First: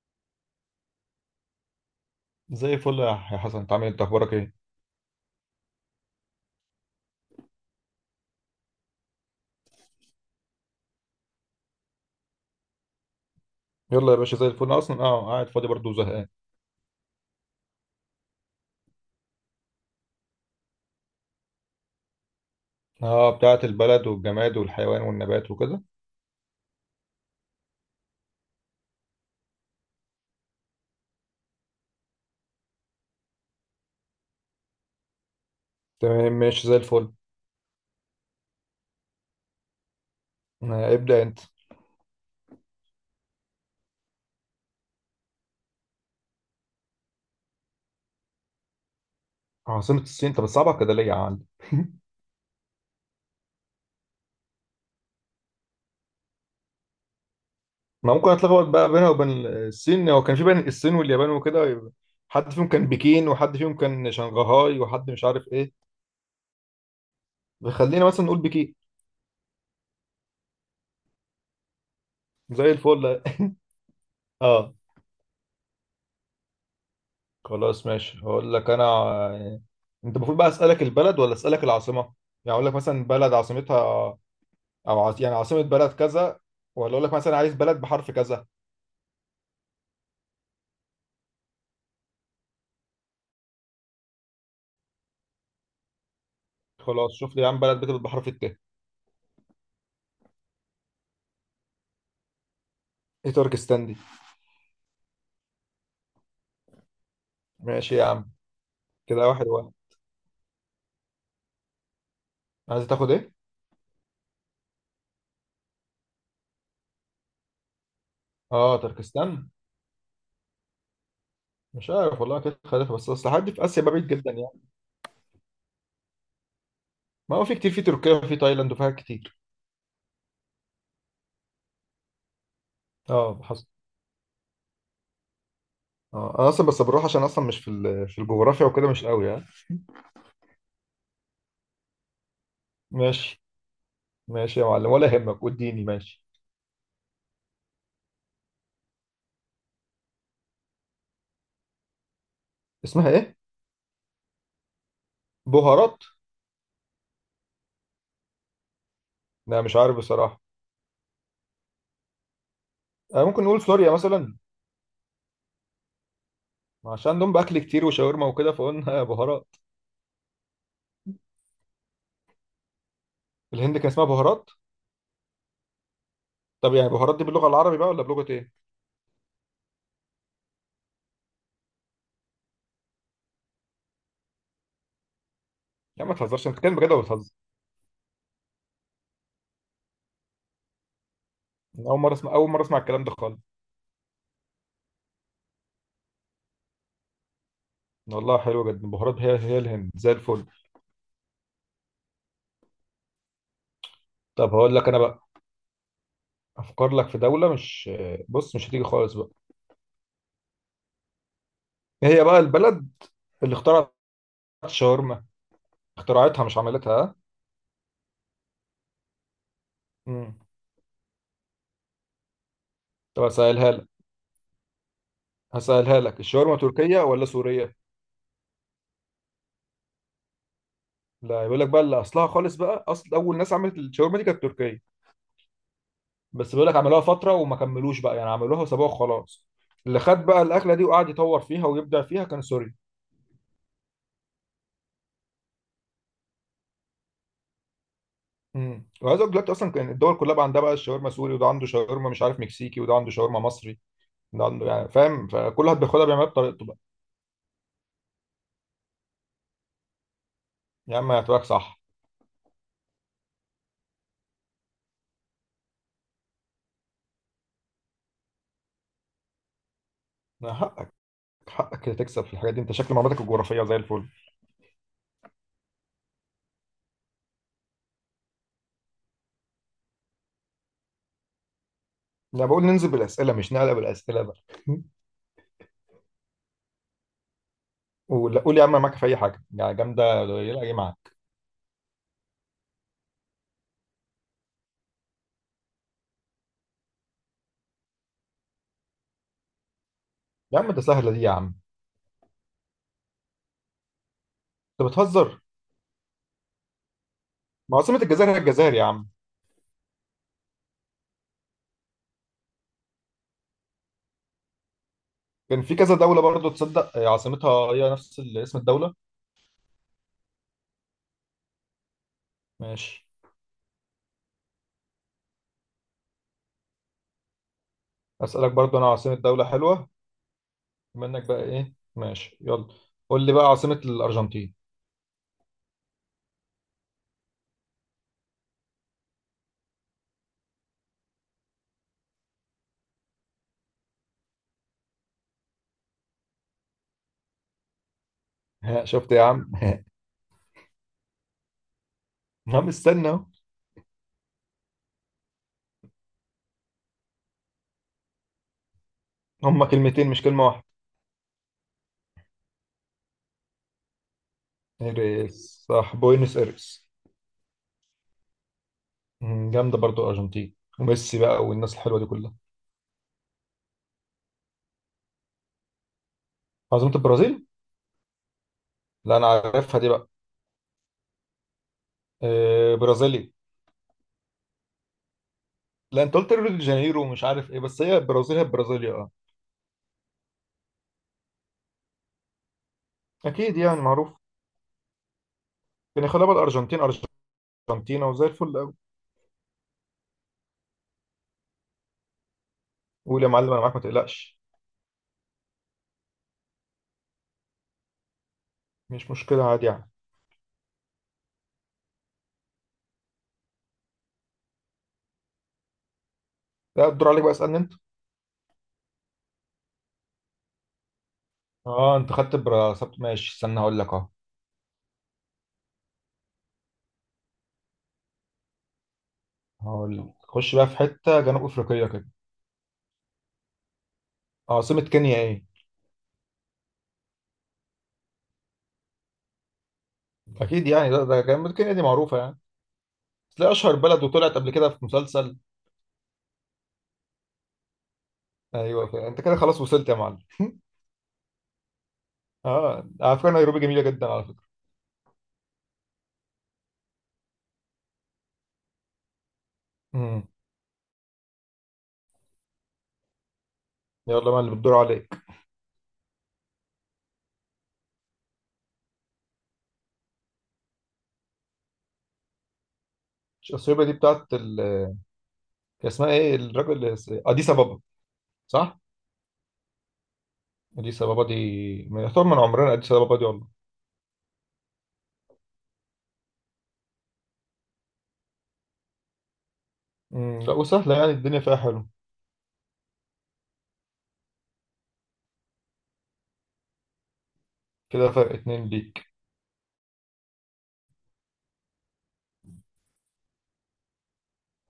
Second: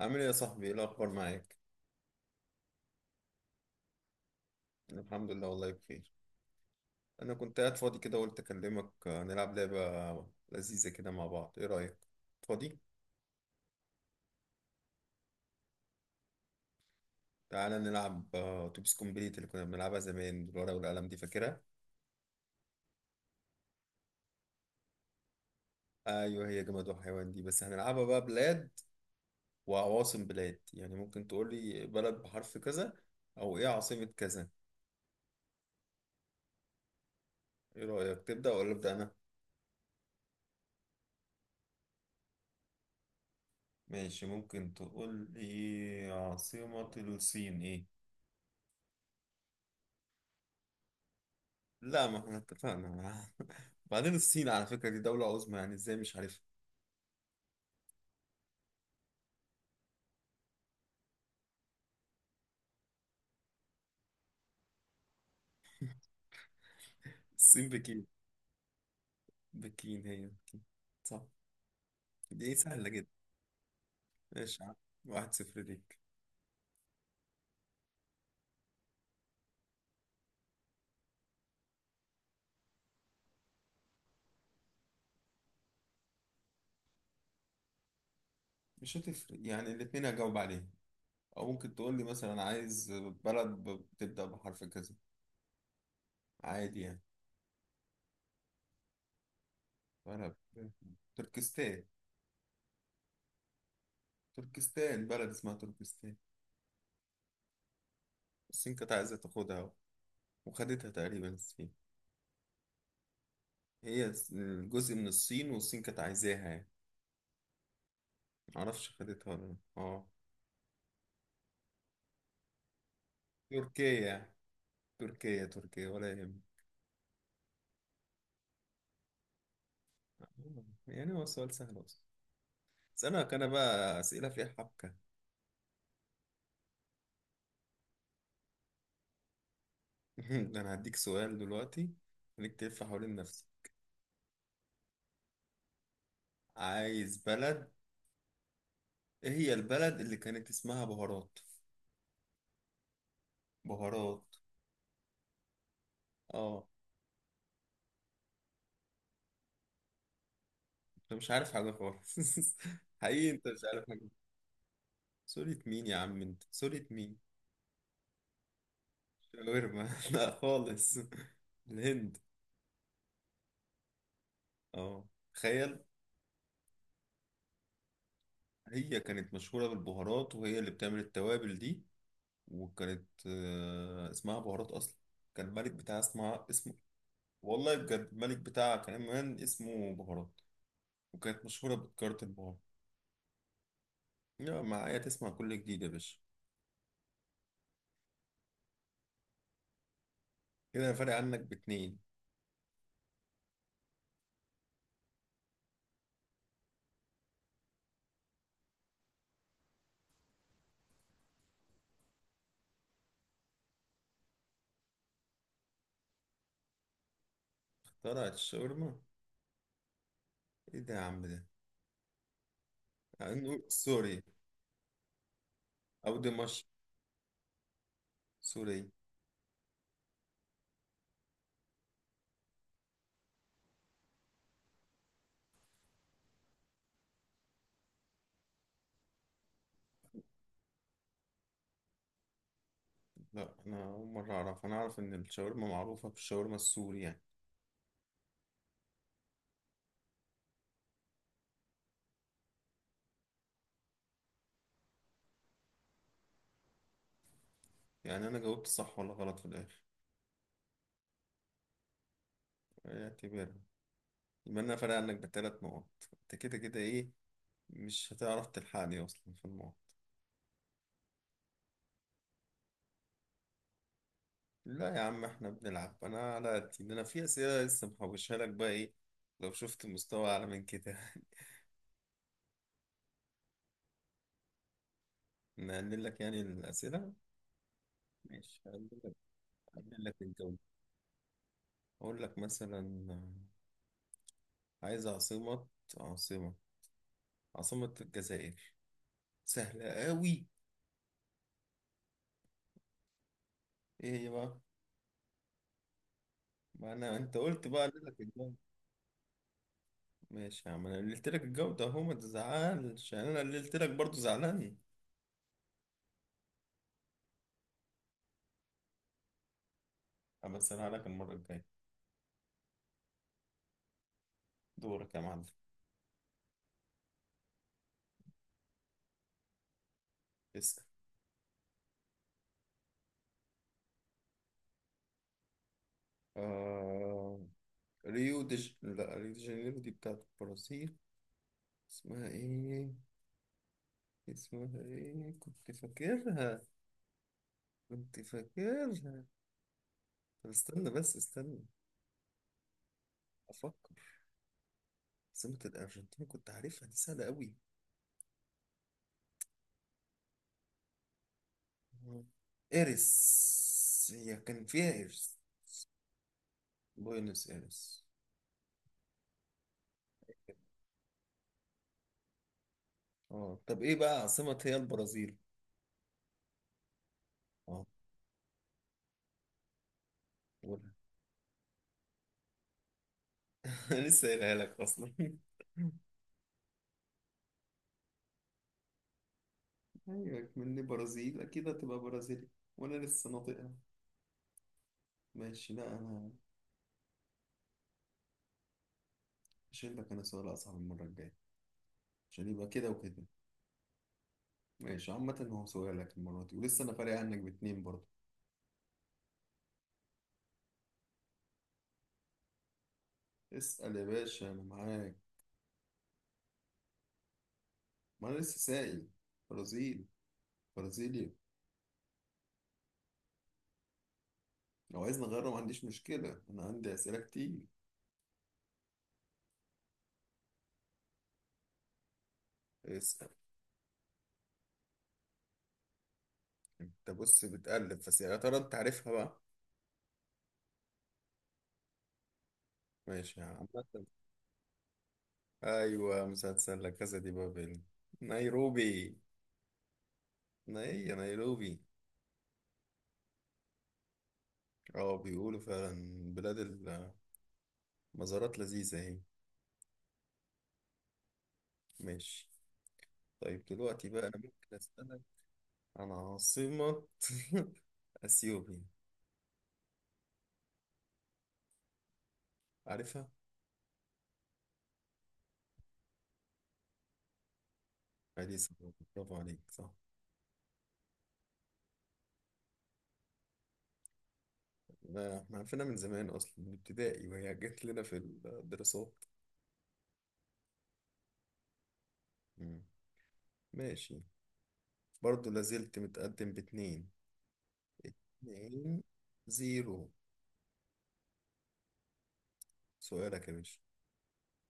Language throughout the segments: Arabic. عامل ايه يا صاحبي؟ ايه الاخبار معاك؟ زي الفل يا حسن، انت عامل إيه؟ انت اخبارك ايه؟ أنا الحمد لله، والله بخير. انا كنت قاعد فاضي كده، قلت اكلمك. نلعب لعبه لذيذه كده مع بعض، ايه رايك؟ فاضي؟ يلا يا باشا، زي الفل، انا اصلا قاعد فاضي برضه وزهقان. تعالى نلعب. اتوبيس كومبليت اللي كنا بنلعبها زمان بالورقه والقلم، دي فاكرها؟ اه، بتاعه البلد والجماد والحيوان والنبات وكده. ايوه هي جماد وحيوان دي، بس هنلعبها بقى بلاد وعواصم بلاد. يعني ممكن تقول لي بلد بحرف كذا او ايه عاصمه كذا. تمام، ماشي، زي الفل. ايه رايك، تبدا ولا ابدا انا؟ آه، ابدا انت. ماشي، ممكن تقول لي عاصمه الصين ايه؟ عاصمة الصين؟ انت بتصعبها كده ليه يا عم؟ لا، ما احنا اتفقنا معاها. بعدين الصين على فكرة دي دولة عظمى، يعني ازاي مش عارفها؟ ما ممكن اتلخبط بقى بينها وبين الصين، هو كان في بين الصين واليابان وكده، يبقى حد فيهم كان بكين وحد فيهم كان شنغهاي وحد مش عارف ايه. الصين خلينا بكين. مثلا نقول بكين. بكين هي بكين. صح. دي زي سهلة جدا. الفل. ماشي يا عم. اه. 1-0 ليك. خلاص ماشي، هقول لك انا، انت المفروض بقى اسالك البلد ولا اسالك العاصمه؟ يعني اقول لك مثلا بلد عاصمتها، او يعني عاصمه بلد كذا، ولا اقول لك مثلا عايز بلد بحرف كذا؟ مش هتفرق يعني، الاتنين هجاوب عليه. او ممكن تقول لي مثلا عايز بلد بتبدأ بحرف كذا، عادي يعني. خلاص، شوف لي يا عم بلد بتبدأ بحرف الت. بلد تركستان. ايه تركستان دي؟ تركستان بلد اسمها تركستان. ماشي يا عم. الصين كانت عايزة كده واحد تاخدها، واحد. وخدتها تقريبا الصين. عايز تاخد ايه؟ هي جزء من الصين، والصين كانت عايزاها يعني. اه، معرفش خدتها ولا تركستان. لأ. اه. مش عارف والله، كده خليفه، بس اصل حد في اسيا بعيد تركيا، جدا يعني. تركيا، تركيا ولا يهم. ما هو في كتير في تركيا وفي تايلاند وفيها كتير. يعني هو سؤال سهل أصلا، أسألك اه، أنا حصل. بقى أسئلة فيها حبكة. اه، انا اصلا بس بروح عشان اصلا مش في الجغرافيا وكده مش قوي يعني. أنا هديك سؤال دلوقتي، خليك تلف حوالين ماشي. نفسك. ماشي يا معلم ولا يهمك، واديني ماشي. عايز بلد، إيه هي البلد اللي كانت اسمها بهارات؟ اسمها ايه؟ بهارات. بهارات. آه. لا مش عارف بصراحه. أنت مش عارف حاجة خالص. آه، حقيقي ممكن أنت مش نقول عارف سوريا حاجة. مثلا. سورية مين يا عم؟ أنت سورية عشان مين؟ عندهم باكل كتير وشاورما وكده، فقلنا بهارات. شاورما؟ لا خالص. الهند. الهند كان اسمها بهارات؟ آه، تخيل. طب يعني بهارات دي باللغه العربي بقى ولا بلغه ايه؟ هي كانت مشهورة بالبهارات، وهي اللي بتعمل التوابل دي. وكانت اسمها بهارات اصلا. كان الملك بتاعها يا عم ما اسمها تهزرش، انت اسمه بتتكلم بجد ولا بتهزر؟ والله بجد الملك بتاعها كمان اسمه بهارات، وكانت مشهورة أنا اول مره بتجارة اسمع، اول البهارات. مره اسمع الكلام ده خالص. يا معايا تسمع كل جديد يا باشا. والله حلوه جدا، بهارات هي هي الهند، زي الفل. كده انا فارق عنك باتنين. طب هقول لك انا بقى، افكر لك في دوله، مش، بص مش هتيجي خالص بقى. إيه هي بقى البلد اللي اخترعت الشاورما؟ اخترعتها مش عملتها، ها؟ اخترعت الشاورما؟ مم. ايه ده يا عم ده. طب يعني نقول اسالها لك سوري، هسألها او لك الشاورما دمشق. تركية ولا سورية؟ سوري. لا، يقول لك بقى اللي اصلها خالص بقى، اصل اول ناس عملت الشاورما دي كانت تركية. بس بيقول لك عملوها فترة وما كملوش بقى، يعني عملوها وسابوها وخلاص. اللي خد بقى الاكلة دي وقعد يطور فيها ويبدع فيها كان سوري. لا انا اول مرة اعرف، انا اعرف ان الشاورما معروفة بالشاورما السوري يعني. وعايز اقول دلوقتي اصلا كان الدول كلها بقى عندها بقى الشاورما سوري، وده عنده شاورما مش عارف مكسيكي، وده عنده شاورما مصري. ده عنده يعني، فاهم، فكل واحد بياخدها بيعملها بطريقته بقى. يعني انا جاوبت صح ولا غلط في الاخر؟ يا عم هتبقى صح. اعتبرها. يبقى انا فارق عنك بثلاث نقط. انت كده كده ايه، مش هتعرف تلحقني اصلا في الموضوع. حقك، حقك كده تكسب في الحاجات دي. انت شكل معلوماتك الجغرافية زي الفل. لا يا عم، احنا بنلعب، انا على قدي. ده انا في اسئله لسه محوشها لك بقى، ايه لو شفت مستوى اعلى من كده. انا بقول ننزل بالاسئلة، مش نعلق بالاسئلة بقى. نقلل لك يعني الاسئله. ولا قول ماشي، يا عم، أنا هقلل معاك في لك اي حاجه يعني، هقلل لك جامده الجو. قليله ايه معاك. اقول لك مثلا، عايز عاصمه عاصمه الجزائر. سهله قوي. يا عم ده سهله دي يا عم، ايه هي بقى؟ انت بتهزر. ما انا انت قلت ما بقى عاصمه اقلل لك الجزائر هي الجو. الجزائر يا عم. ماشي يا عم، انا قللت لك الجو ده اهو، ما تزعلش يعني. انا قللت لك برضه زعلان. كان في كذا دوله برضو تصدق عاصمتها هي نفس اسم الدوله. اما اسالها لك المره الجايه. ماشي. دورك يا معلم، اسالك برضو انا عاصمه دوله حلوه، اسأل. بما انك بقى ايه، ماشي يلا، قول لي بقى عاصمه الارجنتين. آه... ريو دي لا، ريو دي جانيرو دي بتاعت البرازيل. اسمها ايه؟ اسمها ايه؟ كنت فاكرها، كنت ها فاكرها. شفت يا عم ها. طب استنى بس استنى، عم استنى اهو. افكر. عاصمة الارجنتين كنت عارفها، دي سهلة قوي. هما كلمتين مش كلمه واحده. ايرس، هي كان فيها ايرس. ايريس صح، بوينس ايرس. بوينس ايرس. جامده برضو الارجنتين وميسي بقى والناس الحلوه دي كلها. اه طب ايه بقى عاصمة هي البرازيل. عاصمه البرازيل؟ اه، لا انا عارفها دي بقى. قولها. آه، برازيليا. انا لسه قايلها لك اصلا. لا، انت قلت ريو دي جانيرو ومش عارف ايه، بس هي البرازيل هي البرازيليا، اه. ايوه مني برازيل اكيد هتبقى برازيلي، وانا لسه اكيد ناطقها. يعني معروف. ماشي لا كان يخليها انا، بقى الارجنتين، ارجنتينا، وزي الفل قوي. هشيل لك انا سؤال اصعب المره الجايه عشان يبقى كده قول وكده. يا معلم، انا معاك ما تقلقش. ماشي، عامه هو سؤالك المره دي، ولسه انا فارق عنك باتنين برضه. مش مشكله، عادي يعني. اسال يا باشا، انا معاك. لا، الدور عليك بقى، اسالني انت. ما انا لسه سائل. برازيل. برازيليا. اه، انت خدت براسات، ماشي، استنى هقول لك اهو. لو عايز نغيره ما عنديش مشكله، انا عندي اسئله كتير. هقول لك خش بقى في حته جنوب افريقيه كده. اسال. عاصمه كينيا ايه؟ انت بص بتقلب، بس يا ترى انت عارفها بقى؟ اكيد يعني، ده جنوب، كينيا دي معروفه يعني. ماشي يا تلاقي عم. اشهر بلد، وطلعت قبل كده في مسلسل. ايوه مسلسل لا كاسا دي بابل. ايوه كده. نيروبي. انت كده خلاص وصلت يا معلم. نيروبي. اه، على فكره نيروبي جميله جدا، على فكره. اه بيقولوا فعلا، بلاد المزارات لذيذه اهي. امم ماشي. طيب دلوقتي بقى يلا أنا بقى اللي بتدور ممكن عليك. أسألك عن عاصمة أثيوبيا، عارفها؟ اثيوبيا دي بتاعت ال، هي اسمها ايه، الراجل اللي اديس بابا. عادي صح. صعبة، برافو عليك. صح. اديس بابا دي، ما يعتبر من عمرنا اديس بابا دي والله. لا، احنا عارفينها من زمان أصلا، من ابتدائي وهي جت لنا في الدراسات. لا، وسهله يعني، الدنيا فيها حلو. مم. ماشي. برضه لازلت متقدم باتنين. كده فرق اتنين اتنين ليك. زيرو سؤالك يا باشا.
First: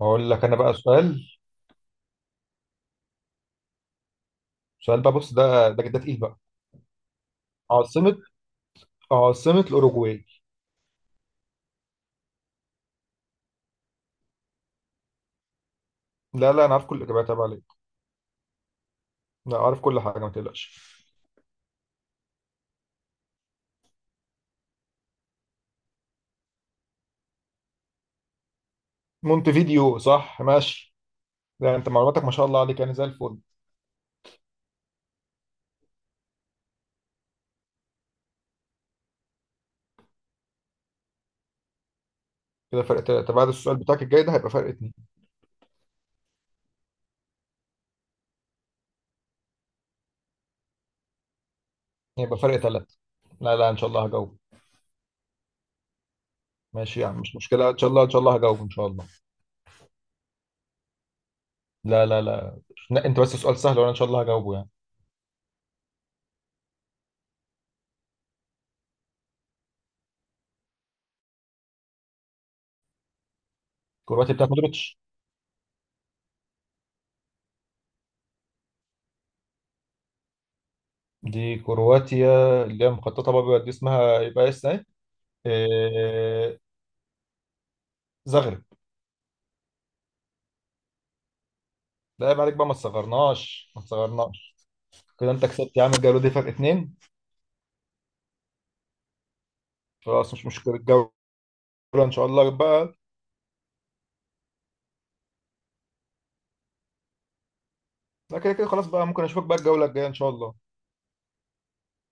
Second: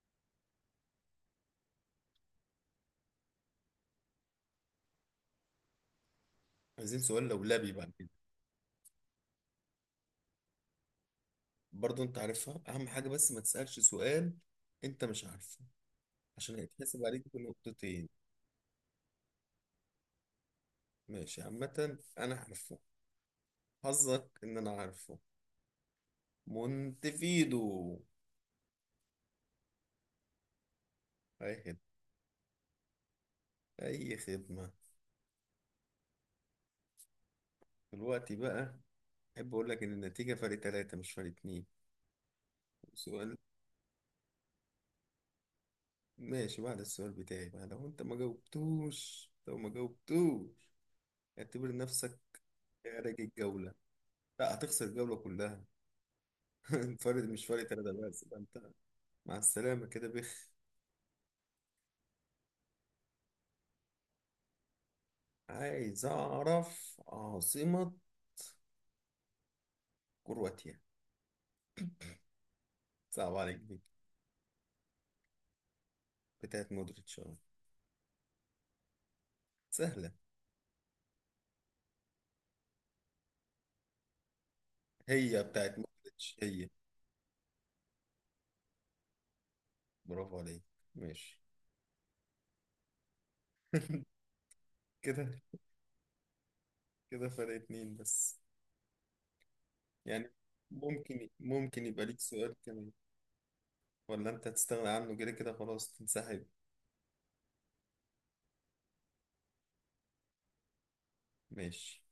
هقول لك انا بقى سؤال، سؤال بقى، بص ده تقيل بقى. عايزين سؤال لولبي بعد كده. عاصمه عاصمه الاوروجواي. برضه أنت عارفها أهم حاجة، بس ما تسألش سؤال أنت مش عارفه لا عشان لا، انا عارف كل هيتحسب عليك الاجابات تبع عليك. بنقطتين. لا، عارف كل حاجه ما تقلقش. ماشي، عامة أنا عارفه. حظك إن أنا عارفه. مونتفيدو. مونتفيديو صح، ماشي. أي لا، خدمة. انت معلوماتك ما شاء الله عليك يعني، زي الفل. أي خدمة. دلوقتي بقى أحب أقول لك إن النتيجة فرق تلاتة مش فرق اتنين. كده فرق تلاته، سؤال. بعد السؤال بتاعك الجاي ده هيبقى فرق اتنين. ماشي، بعد السؤال بتاعي بقى لو أنت ما جاوبتوش، لو ما جاوبتوش اعتبر نفسك هيبقى فرق تلاته. خارج لا لا، الجولة. ان شاء الله هجاوب. لا، هتخسر الجولة كلها. ماشي يا عم، فرق، مش مش فرق مشكله، ان شاء تلاتة الله، ان شاء بس الله ده أنت. هجاوب ان شاء الله. مع السلامة كده، بخ. لا لا لا، لا انت بس سؤال سهل، وانا ان شاء الله هجاوبه يعني. عايز أعرف عاصمة كرواتيا. صعب عليك دي. كرواتيا بتاعت مودريتش. بتاعت مودريتش أهو. سهلة. دي كرواتيا، اللي هي مخططه بقى، دي اسمها يبقى اس ايه. هي بتاعت مودريتش إيه، هي. زغرب. برافو عليك. ماشي. لا عيب عليك بقى، ما تصغرناش ما تصغرناش. كده. كده انت كسبت يا عم الجوله دي، فرق اتنين. كده فرق اتنين بس يعني. خلاص مش مشكله الجوله. ممكن يبقى ان ليك شاء الله سؤال كمان. بقى. ولا انت هتستغنى عنه، كده كده خلاص تنسحب. لا كده كده خلاص بقى، ممكن اشوفك بقى الجوله الجايه ان شاء الله. ماشي.